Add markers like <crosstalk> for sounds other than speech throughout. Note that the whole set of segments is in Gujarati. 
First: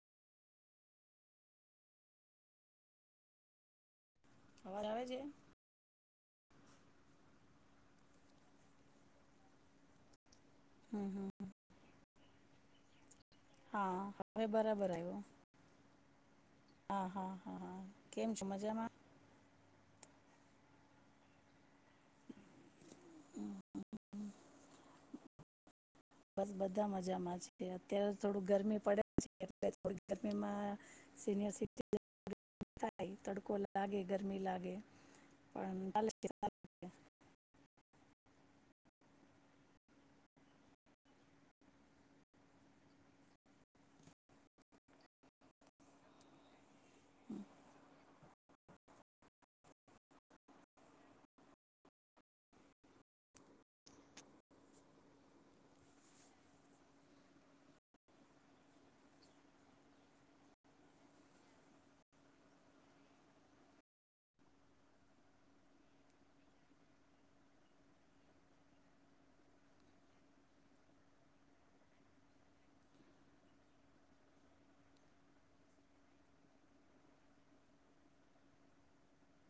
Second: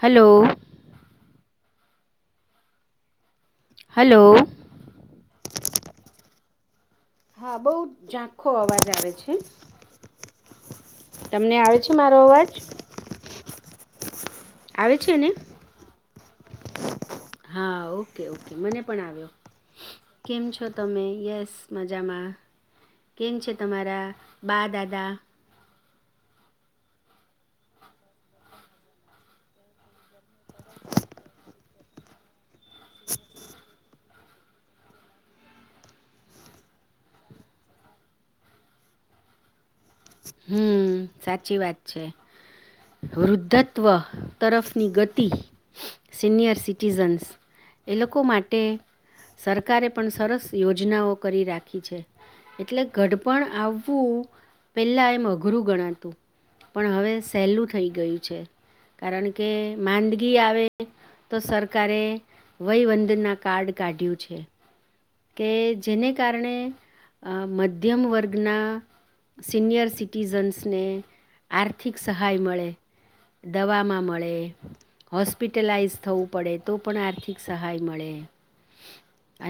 હલો. હલો. <unintelligible> આવે છે. હા, બહુ ઝાંખો અવાજ આવે છે. હમ હમ તમને આવે છે, મારો અવાજ. હા બરાબર આવે છે આવ્યો. ને હા હા, ઓકે, કેમ છો ઓકે મને મજામાં પણ આવ્યો. કેમ છો તમે યસ મજામાં કેમ છે, તમારા બા દાદા. બસ બધા મજામાં છે, અત્યારે થોડું ગરમી પડે છે, <inaudible> ગરમીમાં સિનિયર સિટી થાય, તડકો લાગે ગરમી લાગે પણ <inaudible> હમ સાચી વાત છે, વૃદ્ધત્વ તરફની ગતિ સિનિયર સિટીઝન્સ એ લોકો માટે તે સરકારે પણ સરસ યોજનાઓ કરી રાખી છે, એટલે ગડપણ આવુ પહેલાં એમ અઘરું ગણાતું પણ હવે સહેલું થઈ ગયું છે કારણ કે માંદગી આવે તો સરકારે વયવંદના કાર્ડ કાઢ્યું છે કે જેને કારણે મધ્યમ વર્ગના. સિનિયર સિટીઝન્સને આર્થિક સહાય મળે દવામાં મળે હોસ્પિટલાઈઝ થવું પડે તો પણ આર્થિક સહાય મળે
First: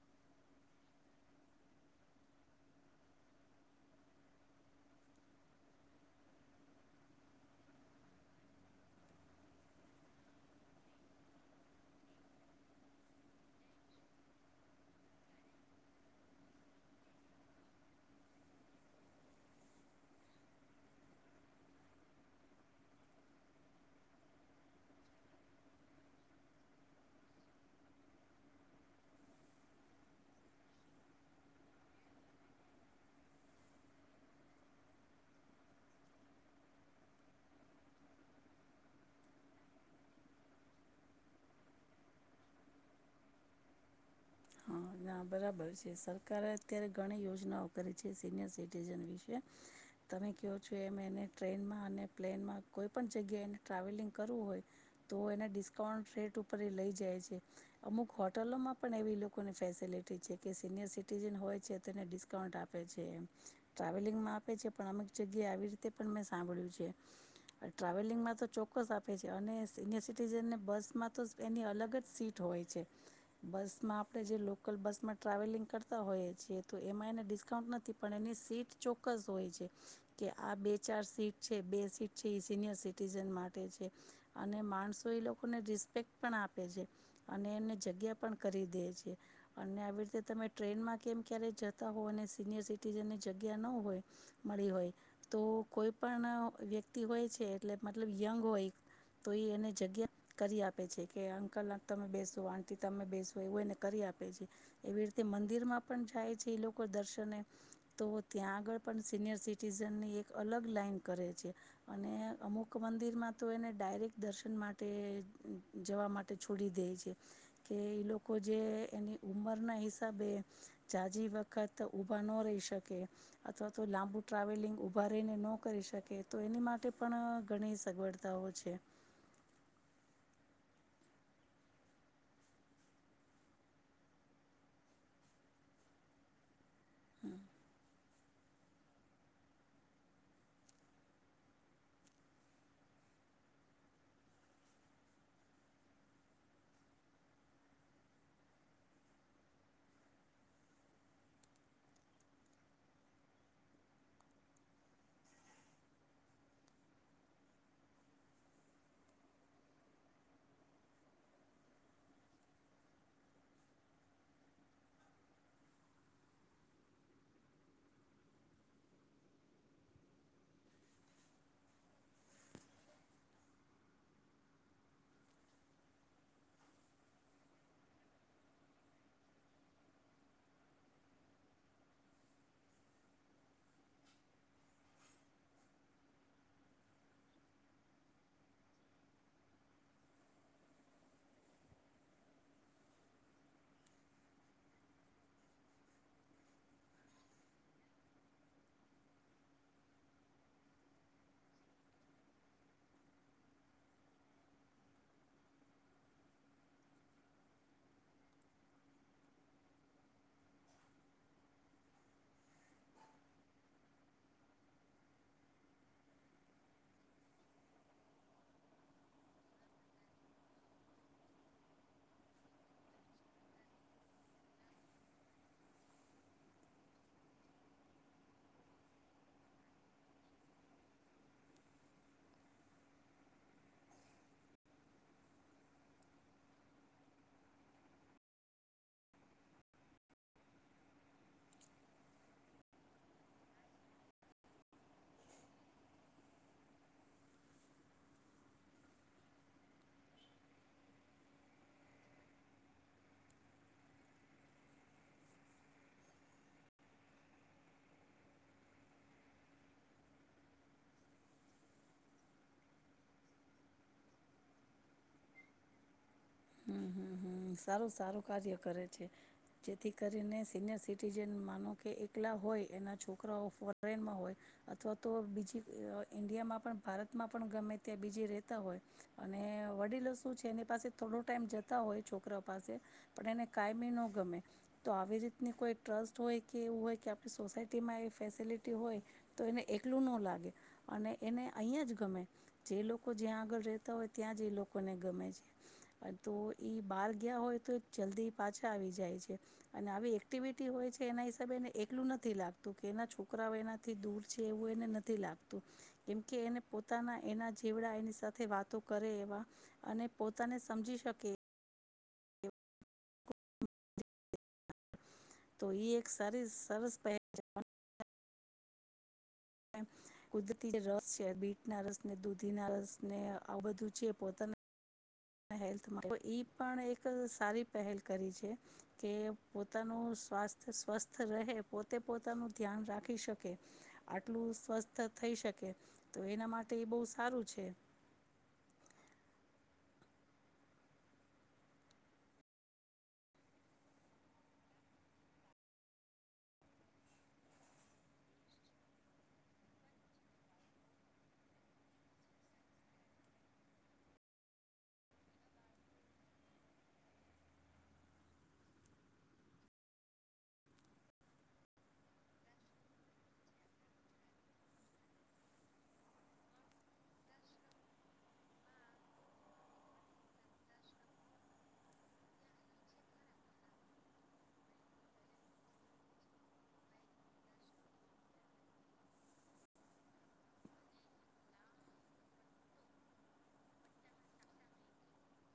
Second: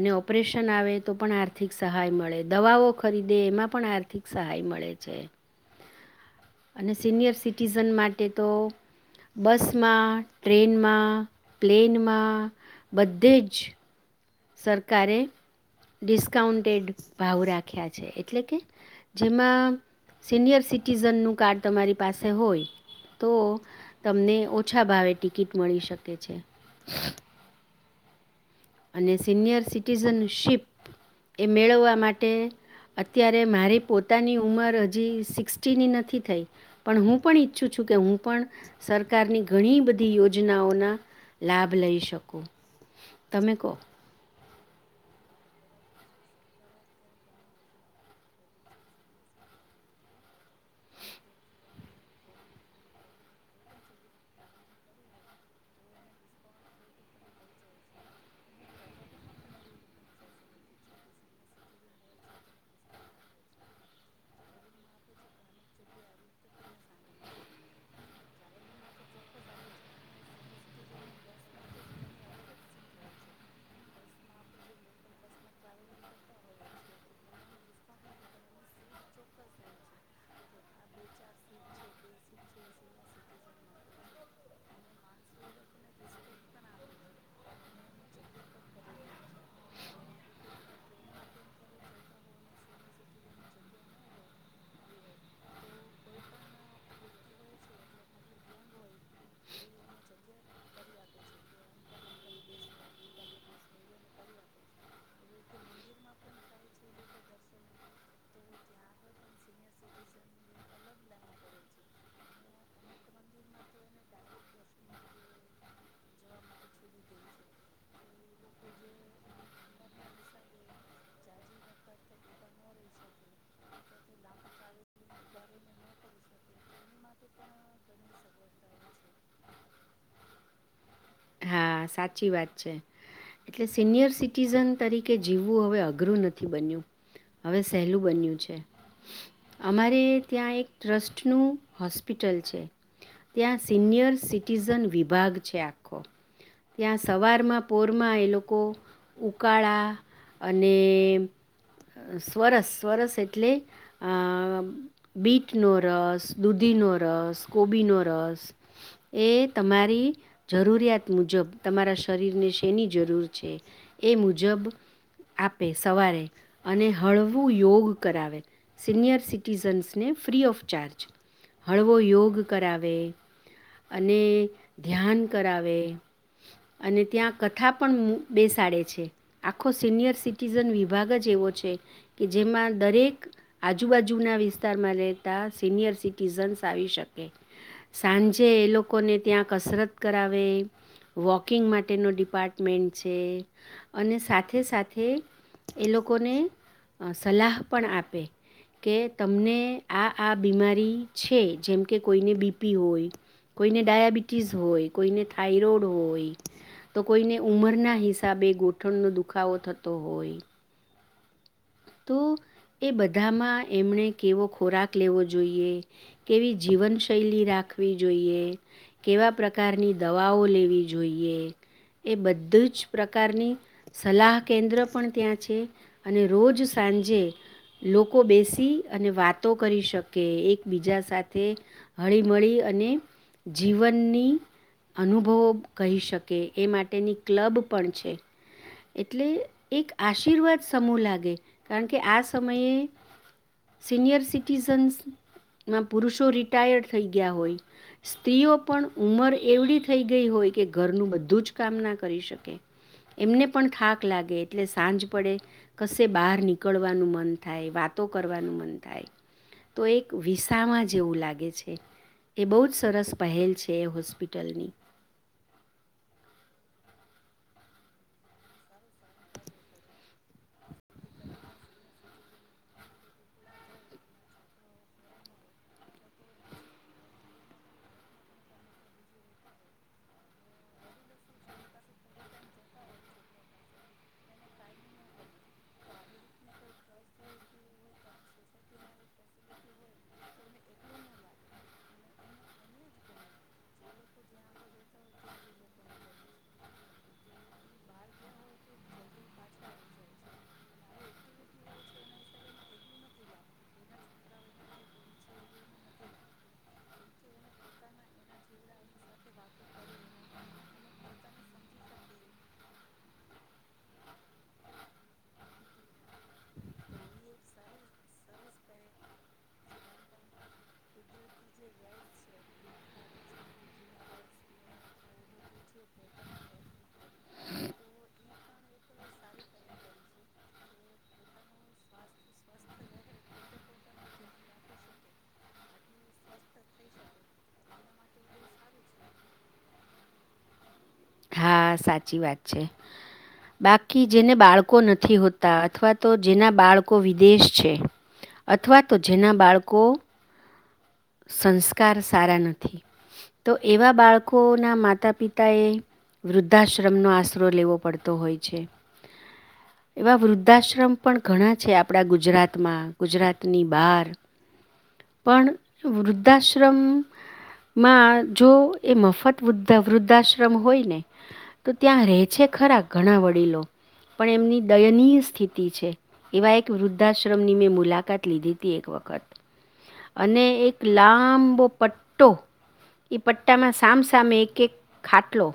અને ઓપરેશન આવે તો પણ આર્થિક સહાય મળે દવાઓ ખરીદે એમાં પણ આર્થિક સહાય મળે. લેછે. અને સિનિયર સિટીઝન માટે તો બસમાં, ટ્રેનમાં, પ્લેનમાં બધે જ સરકારે ડિસ્કાઉન્ટેડ ભાવ રાખ્યા છે એટલે કે જેમાં સિનિયર સિટીઝનનું કાર્ડ તમારી પાસે હોય તો તમને ઓછા ભાવે ટિકિટ મળી શકે છે. અને સિનિયર સિટીઝનશીપ એ મેળવવા માટે અત્યારે મારી પોતાની ઉંમર હજી સિક્સટી નથી થઈ, પણ હું પણ ઈચ્છું છું કે હું પણ સરકારની ઘણી બધી યોજનાઓના લાભ લઈ શકું. તમે કો? હા ના બરાબર છે સરકારે અત્યારે ઘણી યોજનાઓ કરી છે સિનિયર સિટીઝન વિશે. તમે કહો છો એમ એને ટ્રેનમાં અને પ્લેનમાં કોઈ પણ જગ્યાએ એને ટ્રાવેલિંગ કરવું હોય તો એને ડિસ્કાઉન્ટ રેટ ઉપર એ લઈ જાય છે, અમુક હોટલોમાં પણ એવી લો લોકોને ફેસિલિટી છે કે સિનિયર સિટીઝન હોય છે તો એને ડિસ્કાઉન્ટ આપે છે એ ટ્રાવેલિંગમાં આપે છે પણ અમુક જગ્યાએ આવી રીતે પણ મેં સાંભળ્યું છે, ટ્રાવેલિંગમાં તો ચોક્કસ આપે છે અને સિનિયર સિટીઝનને બસમાં તો એની અલગ જ સીટ હોય છે. બસમાં આપણે જે લોકલ બસમાં ટ્રાવેલિંગ કરતા હોઈએ છીએ તો એમાં એને ડિસ્કાઉન્ટ નથી પણ એની સીટ ચોક્કસ હોય છે કે આ બે ચાર સીટ છે બે સીટ છે એ સિનિયર સિટીઝન માટે છે અને માણસો એ લોકોને રિસ્પેક્ટ પણ આપે છે અને એને જગ્યા પણ કરી દે છે. અને આવી રીતે તમે ટ્રેનમાં કેમ ક્યારે જતા હો અને સિનિયર સિટીઝનની જગ્યા ન હોય મળી હોય તો, કોઈ પણ વ્યક્તિ હોય છે એટલે મતલબ યંગ હોય તો એ એને જગ્યા કરી આપે છે કે અંકલ અ તમે બેસો આંટી તમે બેસો એવું એને કરી આપે છે. એવી રીતે મંદિરમાં પણ જાય છે એ લોકો દર્શને તો ત્યાં આગળ પણ સિનિયર સિટીઝનની એક અલગ લાઈન કરે છે, અને અમુક મંદિરમાં તો એને ડાયરેક્ટ દર્શન માટે જવા માટે છોડી દે છે કે એ લોકો જે એની ઉંમરના હિસાબે જાઝી વખત ઊભા ન રહી શકે અથવા તો લાંબુ ટ્રાવેલિંગ ઊભા રહીને ન કરી શકે તો એની માટે પણ ઘણી સગવડતાઓ છે. હા સાચી વાત છે, એટલે સિનિયર સિટીઝન તરીકે જીવવું હવે અઘરું નથી બન્યું. હવે સહેલું બન્યું. છે. અમારે ત્યાં એક ટ્રસ્ટ નું હોસ્પિટલ છે, ત્યાં સિનિયર સિટિઝન વિભાગ છે આખો ત્યાં સવારમાં પોરમાં એ લોકો ઉકાળા અને સ્વરસ સ્વરસ એટલે અ બીટનો રસ, દૂધીનો રસ, કોબીનો રસ એ તમારી જરૂરિયાત મુજબ તમારા શરીરને શેની જરૂર છે એ મુજબ આપે સવારે અને હળવું યોગ કરાવે. સિનિયર સિટીઝન્સને ફ્રી ઓફ ચાર્જ હળવો યોગ કરાવે અને ધ્યાન કરાવે. અને ત્યાં કથા પણ બેસાડે છે આખો સિનિયર સિટીઝન વિભાગ જ એવો છે કે જેમાં દરેક આજુબાજુના વિસ્તારમાં રહેતા સિનિયર સિટીઝન્સ આવી શકે, સાંજે એ લોકોને ત્યાં કસરત કરાવે. વોકિંગ માટેનો ડિપાર્ટમેન્ટ છે અને સાથે સાથે એ લોકોને સલાહ પણ આપે કે તમને આ આ બીમારી છે. જેમ કે કોઈને બીપી હોય, કોઈને ડાયાબિટીસ હોય કોઈને થાઈરોઈડ હોય, તો કોઈને ઉમરના હિસાબે ગોઠણનો દુખાવો થતો હોય. તો એ બધામાં એમણે કેવો ખોરાક લેવો જોઈએ, કેવી જીવનશૈલી રાખવી જોઈએ, કેવા પ્રકારની દવાઓ લેવી જોઈએ એ બધી જ પ્રકારની સલાહ કેન્દ્ર પણ ત્યાં છે અને રોજ સાંજે લોકો બેસી અને વાતો કરી શકે એકબીજા સાથે હળીમળી અને જીવનની અનુભવો કહી શકે એ માટેની ક્લબ પણ છે. એટલે એક આશીર્વાદ સમૂહ લાગે કારણ કે આ સમયે સિનિયર સિટીઝન્સ માં પુરુષો રિટાયર થઈ ગયા હોય. સ્ત્રીઓ પણ ઉમર એવડી થઈ ગઈ હોય કે ઘરનું બધું જ કામ ના કરી શકે એમને પણ થાક લાગે એટલે સાંજ પડે કશે બહાર નીકળવાનું મન થાય વાતો કરવાનું મન થાય તો એક વિસાવા જેવું લાગે છે, એ બહુ જ સરસ પહેલ છે એ હોસ્પિટલની. હ હમ્મ હમ્મ સારું સારું કાર્ય કરે છે, જેથી કરીને સિનિયર સિટીઝન માનો કે એકલા હોય એના છોકરાઓ ફોરેનમાં હોય અથવા તો બીજી ઇન્ડિયામાં પણ ભારતમાં પણ ગમે ત્યાં બીજી રહેતા હોય અને વડીલો શું છે એની પાસે થોડો ટાઈમ જતા હોય છોકરા પાસે પણ એને કાયમી ન ગમે તો આવી રીતની કોઈ ટ્રસ્ટ હોય કે એવું હોય કે આપણી સોસાયટીમાં એ ફેસિલિટી હોય તો એને એકલું ન લાગે અને એને અહીંયા જ ગમે જે લોકો જ્યાં આગળ રહેતા હોય ત્યાં જ એ લોકોને ગમે છે. તો એ બહાર ગયા હોય તો એ જલ્દી પાછા આવી જાય છે અને આવી એક્ટિવિટી હોય છે એના હિસાબે એને એકલું નથી લાગતું કે એના છોકરાઓ એનાથી દૂર છે એવું એને નથી લાગતું કેમકે એને પોતાના એના જેવડા એની સાથે વાતો કરે એવા અને પોતાને સમજી શકે. તો એક સારી સરસ પહેચ કુદરતી જે રસ છે બીટના રસ ને દૂધીના રસ ને આ બધું છે પોતાના હેલ્થ તો પણ એક સારી પહેલ કરી છે કે પોતાનું સ્વાસ્થ સ્વસ્થ રહે પોતે પોતાનું ધ્યાન રાખી શકે આટલું સ્વસ્થ થઈ શકે તો એના માટે એ બહુ સારું છે. હા સાચી વાત છે. બાકી જેને બાળકો નથી હોતા અથવા તો જેના બાળકો વિદેશ છે અથવા તો જેના બાળકો સંસ્કાર સારા નથી. તો એવા બાળકોના માતા પિતાએ વૃદ્ધાશ્રમનો આશરો લેવો પડતો હોય છે. એવા વૃદ્ધાશ્રમ પણ ઘણા છે આપણા ગુજરાતમાં ગુજરાતની બહાર પણ વૃદ્ધાશ્રમમાં જો એ મફત વૃ્ધ વૃદ્ધાશ્રમ હોય ને તો ત્યાં રહે છે ખરા ઘણા વડીલો પણ એમની દયનીય સ્થિતિ છે. એવા એક વૃદ્ધાશ્રમની મેં મુલાકાત લીધી હતી એક વખત અને એક લાંબો પટ્ટો એ પટ્ટામાં સામસામે એક એક ખાટલો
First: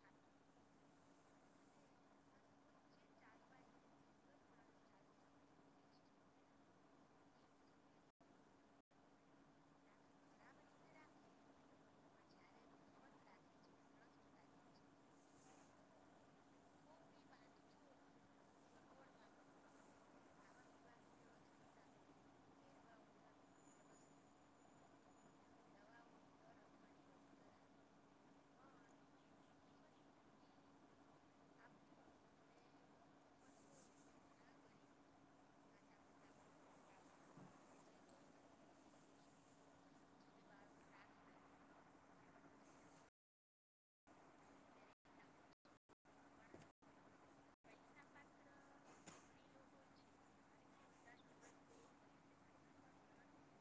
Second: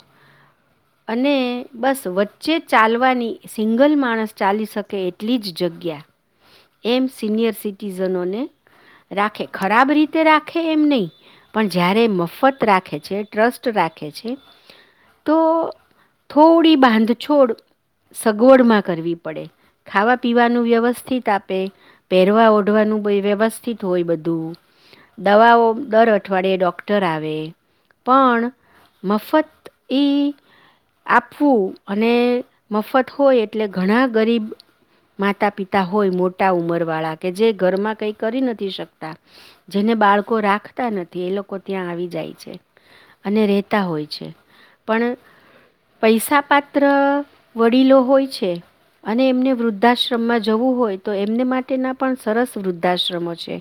અને બસ વચ્ચે ચાલવાની સિંગલ માણસ ચાલી શકે એટલી જ જગ્યા એમ સિનિયર સિટીઝનોને રાખે. ખરાબ રીતે રાખે એમ નહી પણ જયારે મફત રાખે છે, ટ્રસ્ટ રાખે છે તો થોડી બાંધછોડ સગવડમાં કરવી પડે. ખાવા પીવાનું વ્યવસ્થિત આપે, પહેરવા ઓઢવાનું વ્યવસ્થિત હોય બધું. દવાઓ દર અઠવાડિયે ડોક્ટર આવે પણ મફત એ આપવું અને મફત હોય એટલે ઘણા ગરીબ માતા પિતા હોય મોટા ઉંમરવાળા કે જે ઘરમાં કંઈ કરી નથી શકતા. જેને બાળકો રાખતા નથી એ લોકો ત્યાં આવી જાય છે અને રહેતા હોય છે પણ પૈસા પાાત્ર વડીલો હોય છે અને એમને વૃદ્ધાશ્રમમાં જવું હોય તો એમને માટેના પણ સરસ વૃદ્ધાશ્રમો છે.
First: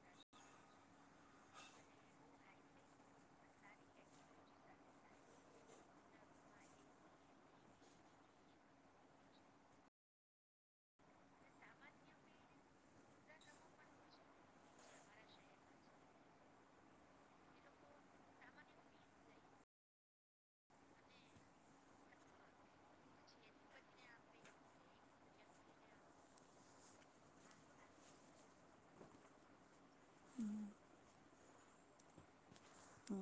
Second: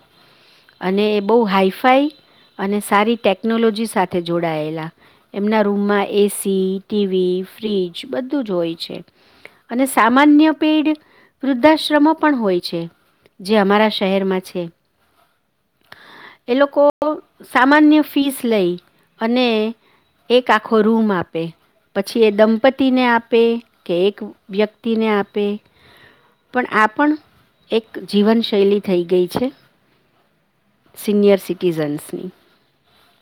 અને એ બહુ હાઈફાઈ અને સારી ટેકનોલોજી સાથે જોડાયેલા એમના રૂમમાં એસી ટીવી ફ્રીજ બધું જ હોય છે અને સામાન્ય પેઢ વૃદ્ધાશ્રમો પણ હોય છે. જે અમારા શહેરમાં છે. એ લોકો સામાન્ય ફીસ લઈ અને એક આખો રૂમ આપે પછી એ દંપતીને આપે કે એક વ્યક્તિને આપે પણ આ પણ એક જીવનશૈલી થઈ ગઈ છે સીનિયર સિટીઝનસની. હ.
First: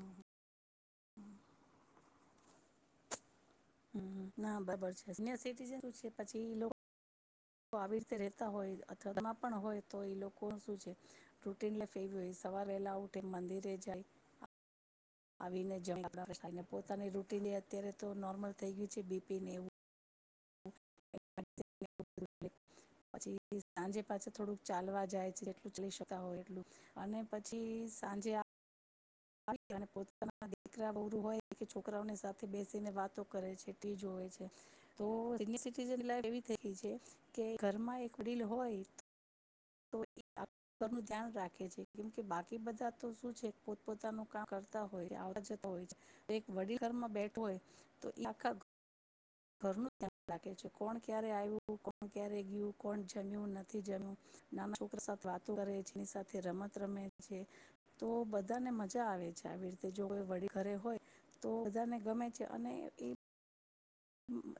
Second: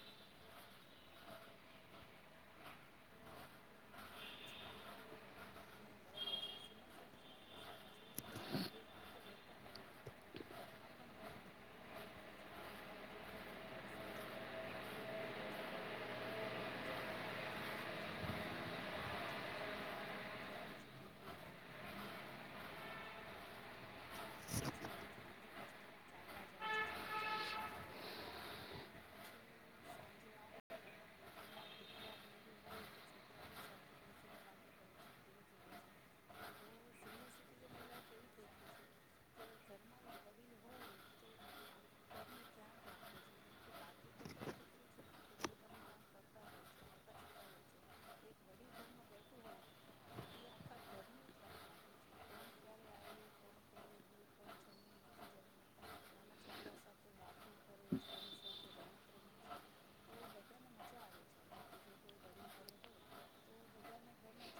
ના બરાબર છે સિનિયર સિટીઝન છે પછી આવી રીતે રહેતા હોય અથવા પણ હોય તો એ લોકો શું છે ફે હોય સવાર વહેલા ઉઠે મંદિરે જાય આવીને જને પોતાની રૂટિન એ અત્યારે તો નોર્મલ થઈ ગયું છે બીપીને એવું પછી સાંજે પાછું થોડુંક ચાલવા જાય છે જેટલું ચાલી શકાય હોય એટલું અને પછી સાંજે આ દીકરા હોય છોકરાઓની સાથે બેસીને વાતો કરે છે ટીવી જોવે છે સિનિયર સિટીઝન લાઇફ એવી થઈ ગઈ છે કે ઘરમાં એક વડીલ હોયન રાખે છે કેમ કે બાકી બધા તો સુ છે પોત પોતાનું કામ કરતા હોય આવતા જતા હોય. એક વડીલ ઘરમાં બેઠુ હોય તો આખા ઘરનું ધ્યાન રાખે છે કોણ ક્યારે આવ્યું, કોણ ક્યારે ગયું, કોણ જમ્યું, નથી જમ્યું, નાના છોકરા સાથે વાતો કરે, જેની સાથે રમત રમે છે તો બધાને મજા આવે છે આવી રીતે જો કો વડીલ ઘરે હોય તો બધાને ગમે છે અને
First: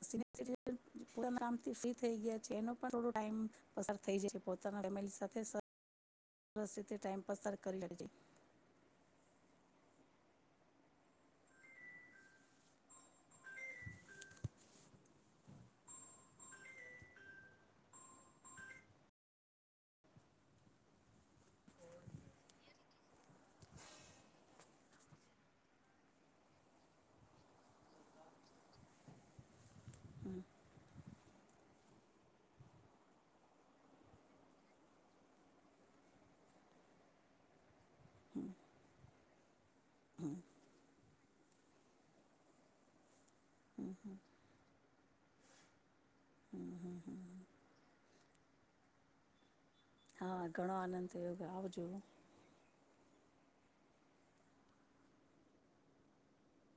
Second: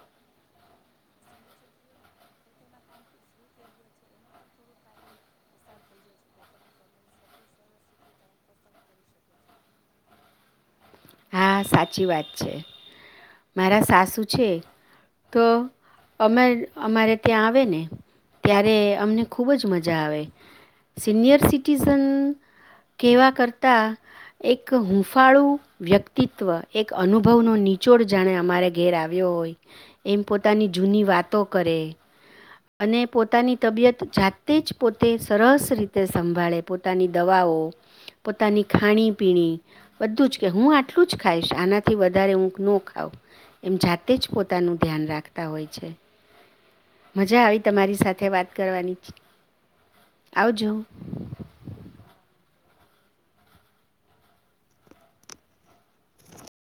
સિનયર <unintelligible> ફ્રી થઈ ગયા છે એનો પણ થોડો ટાઈમ પસાર થઈ જાય છે પોતાના ફેમિલી સાથે રસી તે ટાઈમપાસ કરી શકે છે. હા સાચી વાત છે મારા સાસુ છે તો અમે અમારે ત્યાં આવે ને ત્યારે અમને ખૂબ જ મજા આવે સિનિયર સિટીઝન કહેવા કરતાં એક હુંંફાળું વ્યક્તિ અસ્તિત્વ એક અનુભવનો નીચોડ જાણે અમારે ઘેર આવ્યો હોય એમ હમ, પોતાની જૂની વાતો કરે અને પોતાની તબિયત જાતે જ પોતે સરસ રીતે સંભાળે પોતાની દવાઓ પોતાની ખાણીપીણી બધું જ કે હું આટલું આટલું જ ખાઈશ, આનાથી વધારે નો ખાવ. એમ જાતે જ પોતાનું ધ્યાન રાખ તા હોય છે. હમ, હમ, હમ. મજા આવી તમારી સાથે વાત કરવાની છે. હા ઘણો આનંદ થયો આવજો.